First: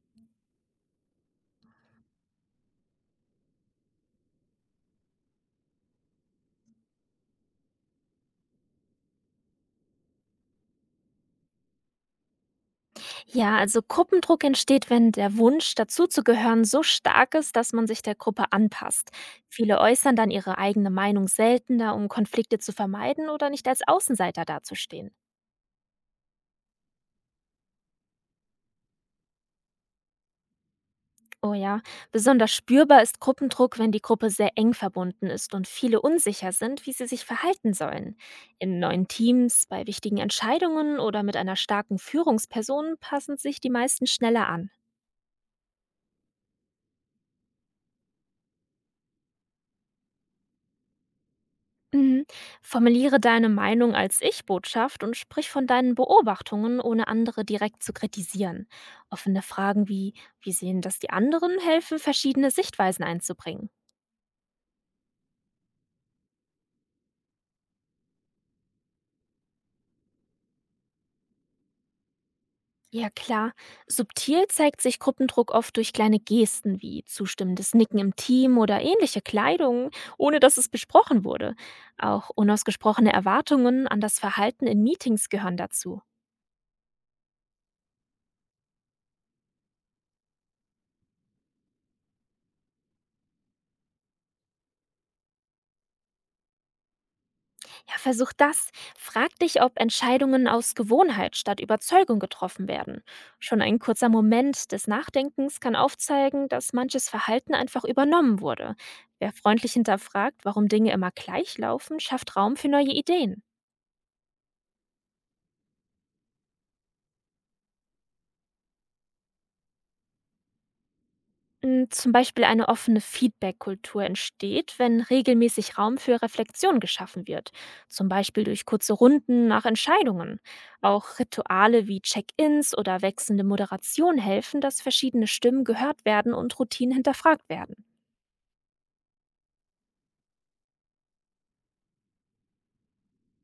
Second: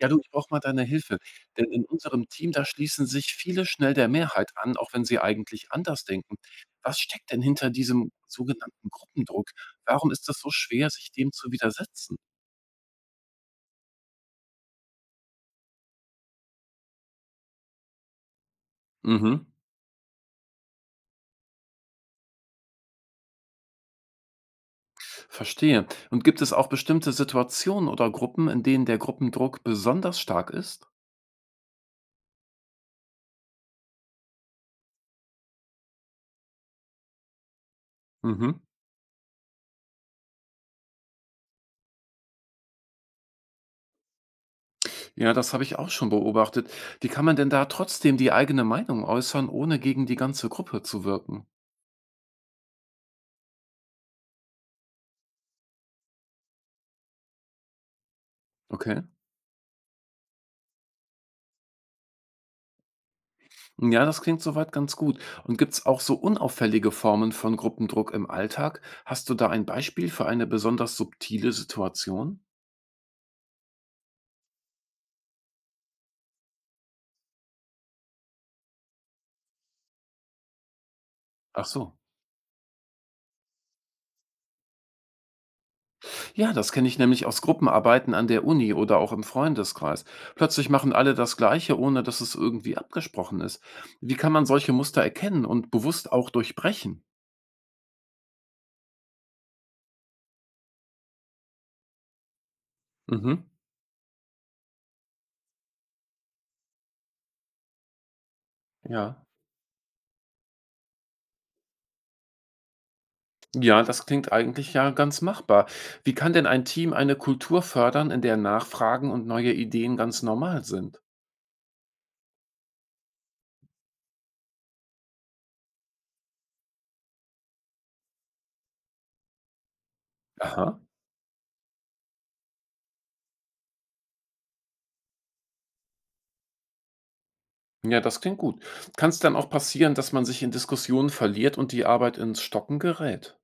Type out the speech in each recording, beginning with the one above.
Ja, du, ich brauche mal deine Hilfe. Denn in unserem Team, da schließen sich viele schnell der Mehrheit an, auch wenn sie eigentlich anders denken. Was steckt denn hinter diesem sogenannten Gruppendruck? Warum ist es so schwer, sich dem zu widersetzen? Ja, also Gruppendruck entsteht, wenn der Wunsch, dazuzugehören, so stark ist, dass man sich der Gruppe anpasst. Mhm, Viele äußern dann ihre eigene Meinung seltener, um Konflikte zu vermeiden oder nicht als Außenseiter dazustehen. verstehe. Und gibt es auch bestimmte Situationen oder Gruppen, in denen der Gruppendruck besonders stark ist? Oh ja, besonders spürbar ist Gruppendruck, wenn die Gruppe sehr eng verbunden ist und viele unsicher sind, wie sie sich verhalten sollen. Mhm. In neuen Teams, bei wichtigen Entscheidungen oder mit einer starken Führungsperson passen sich die meisten schneller an. Ja, das habe ich auch schon beobachtet. Wie kann man denn da trotzdem die eigene Meinung äußern, ohne gegen die ganze Gruppe zu wirken? Mhm. Formuliere deine Meinung als Ich-Botschaft und sprich von deinen Beobachtungen, ohne andere direkt zu kritisieren. Okay. Offene Fragen wie, wie sehen das die anderen, helfen, verschiedene Sichtweisen einzubringen. Ja, das klingt soweit ganz gut. Und gibt's auch so unauffällige Formen von Gruppendruck im Alltag? Hast du da ein Beispiel für eine besonders subtile Situation? Ja klar, subtil zeigt sich Gruppendruck oft durch kleine Gesten wie zustimmendes Nicken im Team oder ähnliche Kleidung, ohne dass es besprochen wurde. Ach so. Auch unausgesprochene Erwartungen an das Verhalten in Meetings gehören dazu. Ja, das kenne ich nämlich aus Gruppenarbeiten an der Uni oder auch im Freundeskreis. Plötzlich machen alle das Gleiche, ohne dass es irgendwie abgesprochen ist. Wie kann man solche Muster erkennen und bewusst auch durchbrechen? Ja, versuch das. Frag dich, ob Entscheidungen aus Gewohnheit statt Überzeugung getroffen werden. Mhm. Schon ein kurzer Moment des Nachdenkens kann aufzeigen, dass manches Verhalten einfach übernommen wurde. Ja. Wer freundlich hinterfragt, warum Dinge immer gleich laufen, schafft Raum für neue Ideen. Ja, das klingt eigentlich ja ganz machbar. Wie kann denn ein Team eine Kultur fördern, in der Nachfragen und neue Ideen ganz normal sind? Hm, zum Beispiel eine offene Feedback-Kultur entsteht, wenn regelmäßig Raum für Reflexion geschaffen wird, zum Beispiel durch kurze Runden nach Entscheidungen. Aha. Auch Rituale wie Check-ins oder wechselnde Moderation helfen, dass verschiedene Stimmen gehört werden und Routinen hinterfragt werden. Ja, das klingt gut. Kann es dann auch passieren, dass man sich in Diskussionen verliert und die Arbeit ins Stocken gerät?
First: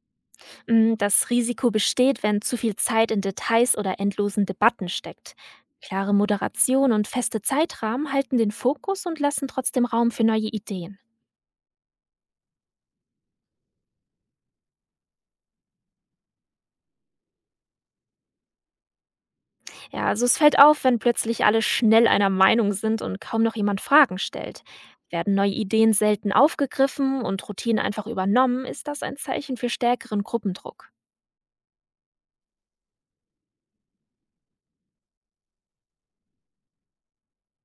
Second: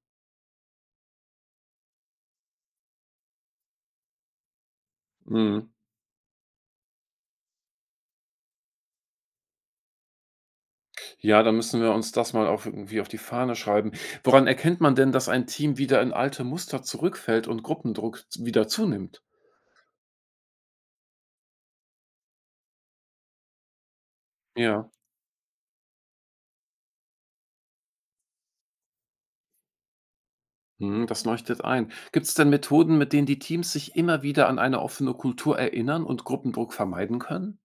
Hm, das Risiko besteht, wenn zu viel Zeit in Details oder endlosen Debatten steckt. Mhm. Klare Moderation und feste Zeitrahmen halten den Fokus und lassen trotzdem Raum für neue Ideen. Ja, da müssen wir uns das mal auf irgendwie auf die Fahne schreiben. Woran erkennt man denn, dass ein Team wieder in alte Muster zurückfällt und Gruppendruck wieder zunimmt? Ja, also es fällt auf, wenn plötzlich alle schnell einer Meinung sind und kaum noch jemand Fragen stellt. Ja, Werden neue Ideen selten aufgegriffen und Routinen einfach übernommen, ist das ein Zeichen für stärkeren Gruppendruck. mhm, das leuchtet ein. Gibt es denn Methoden, mit denen die Teams sich immer wieder an eine offene Kultur erinnern und Gruppendruck vermeiden können?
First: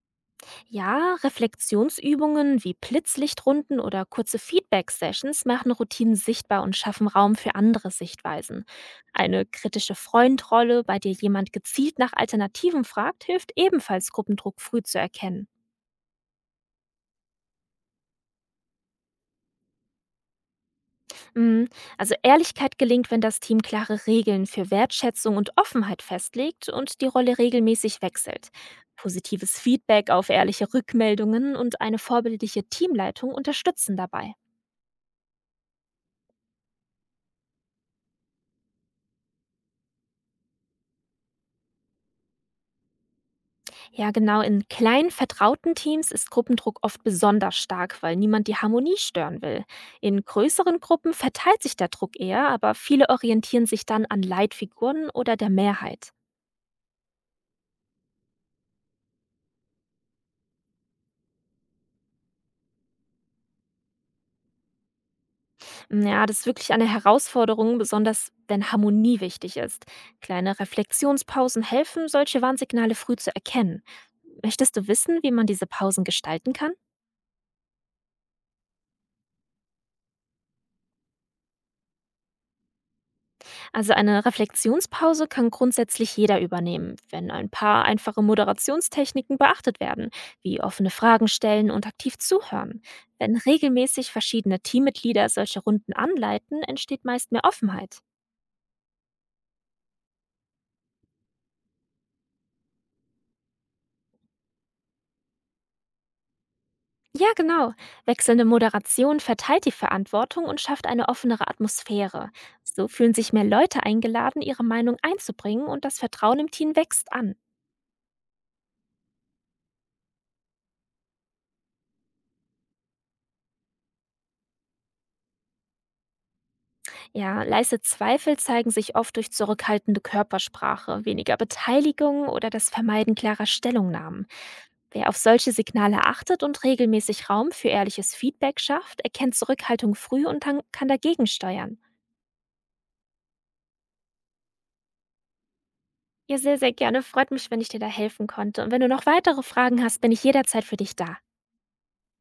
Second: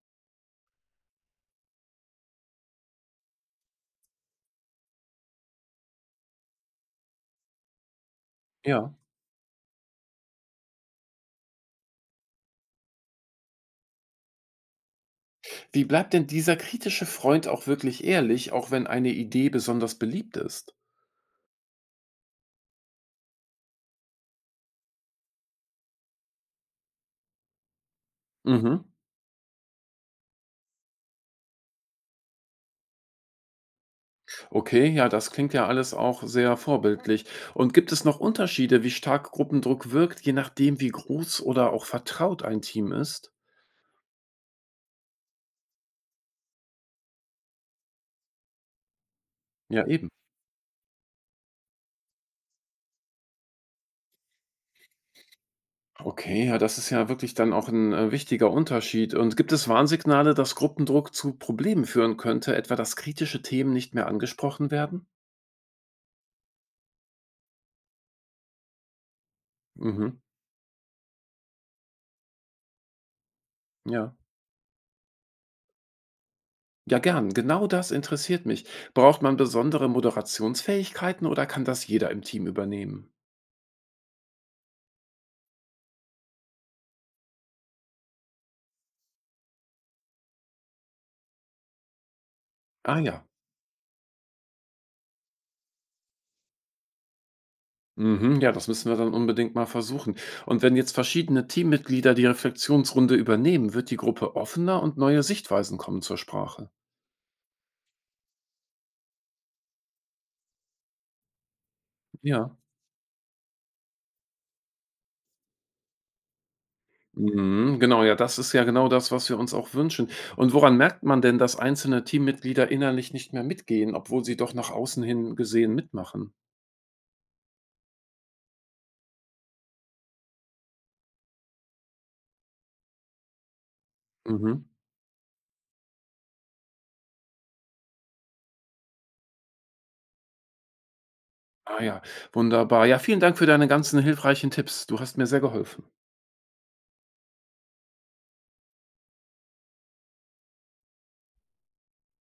Ja, Reflexionsübungen wie Blitzlichtrunden oder kurze Feedback-Sessions machen Routinen sichtbar und schaffen Raum für andere Sichtweisen. Ja. Eine kritische Freundrolle, bei der jemand gezielt nach Alternativen fragt, hilft ebenfalls, Gruppendruck früh zu erkennen. Wie bleibt denn dieser kritische Freund auch wirklich ehrlich, auch wenn eine Idee besonders beliebt ist? Mhm. Also Ehrlichkeit gelingt, wenn das Team klare Regeln für Wertschätzung und Offenheit festlegt und die Rolle regelmäßig wechselt. Mhm. Positives Feedback auf ehrliche Rückmeldungen und eine vorbildliche Teamleitung unterstützen dabei. Okay, ja, das klingt ja alles auch sehr vorbildlich. Und gibt es noch Unterschiede, wie stark Gruppendruck wirkt, je nachdem, wie groß oder auch vertraut ein Team ist? Ja, genau, in kleinen, vertrauten Teams ist Gruppendruck oft besonders stark, weil niemand die Harmonie stören will. Ja, eben. In größeren Gruppen verteilt sich der Druck eher, aber viele orientieren sich dann an Leitfiguren oder der Mehrheit. Okay, ja, das ist ja wirklich dann auch ein wichtiger Unterschied. Und gibt es Warnsignale, dass Gruppendruck zu Problemen führen könnte, etwa dass kritische Themen nicht mehr angesprochen werden? Ja, das ist wirklich eine Herausforderung, besonders wenn Harmonie wichtig ist. Mhm, Kleine Reflexionspausen helfen, solche Warnsignale früh zu erkennen. ja. Möchtest du wissen, wie man diese Pausen gestalten kann? Ja, gern. Genau das interessiert mich. Braucht man besondere Moderationsfähigkeiten oder kann das jeder im Team übernehmen? Also eine Reflexionspause kann grundsätzlich jeder übernehmen, wenn ein paar einfache Moderationstechniken beachtet werden, wie offene Fragen stellen und aktiv zuhören. Ah ja. Wenn regelmäßig verschiedene Teammitglieder solche Runden anleiten, entsteht meist mehr Offenheit. Mhm, ja, das müssen wir dann unbedingt mal versuchen. Und wenn jetzt verschiedene Teammitglieder die Reflexionsrunde übernehmen, wird die Gruppe offener und neue Sichtweisen kommen zur Sprache. Ja, genau. Wechselnde Moderation verteilt die Verantwortung und schafft eine offenere Atmosphäre. Ja. So fühlen sich mehr Leute eingeladen, ihre Meinung einzubringen und das Vertrauen im Team wächst an. Mhm, genau, ja, das ist ja genau das, was wir uns auch wünschen. Und woran merkt man denn, dass einzelne Teammitglieder innerlich nicht mehr mitgehen, obwohl sie doch nach außen hin gesehen mitmachen? Ja, leise Zweifel zeigen sich oft durch zurückhaltende Körpersprache, weniger Beteiligung oder das Vermeiden klarer Stellungnahmen. Mhm. Wer auf solche Signale achtet und regelmäßig Raum für ehrliches Feedback schafft, erkennt Zurückhaltung früh und kann dagegen steuern. Ah ja, wunderbar. Ja, vielen Dank für deine ganzen hilfreichen Tipps. Du hast mir sehr geholfen. Ja, sehr, sehr gerne. Freut mich, wenn ich dir da helfen konnte. Und wenn du noch weitere Fragen hast, bin ich jederzeit für dich da.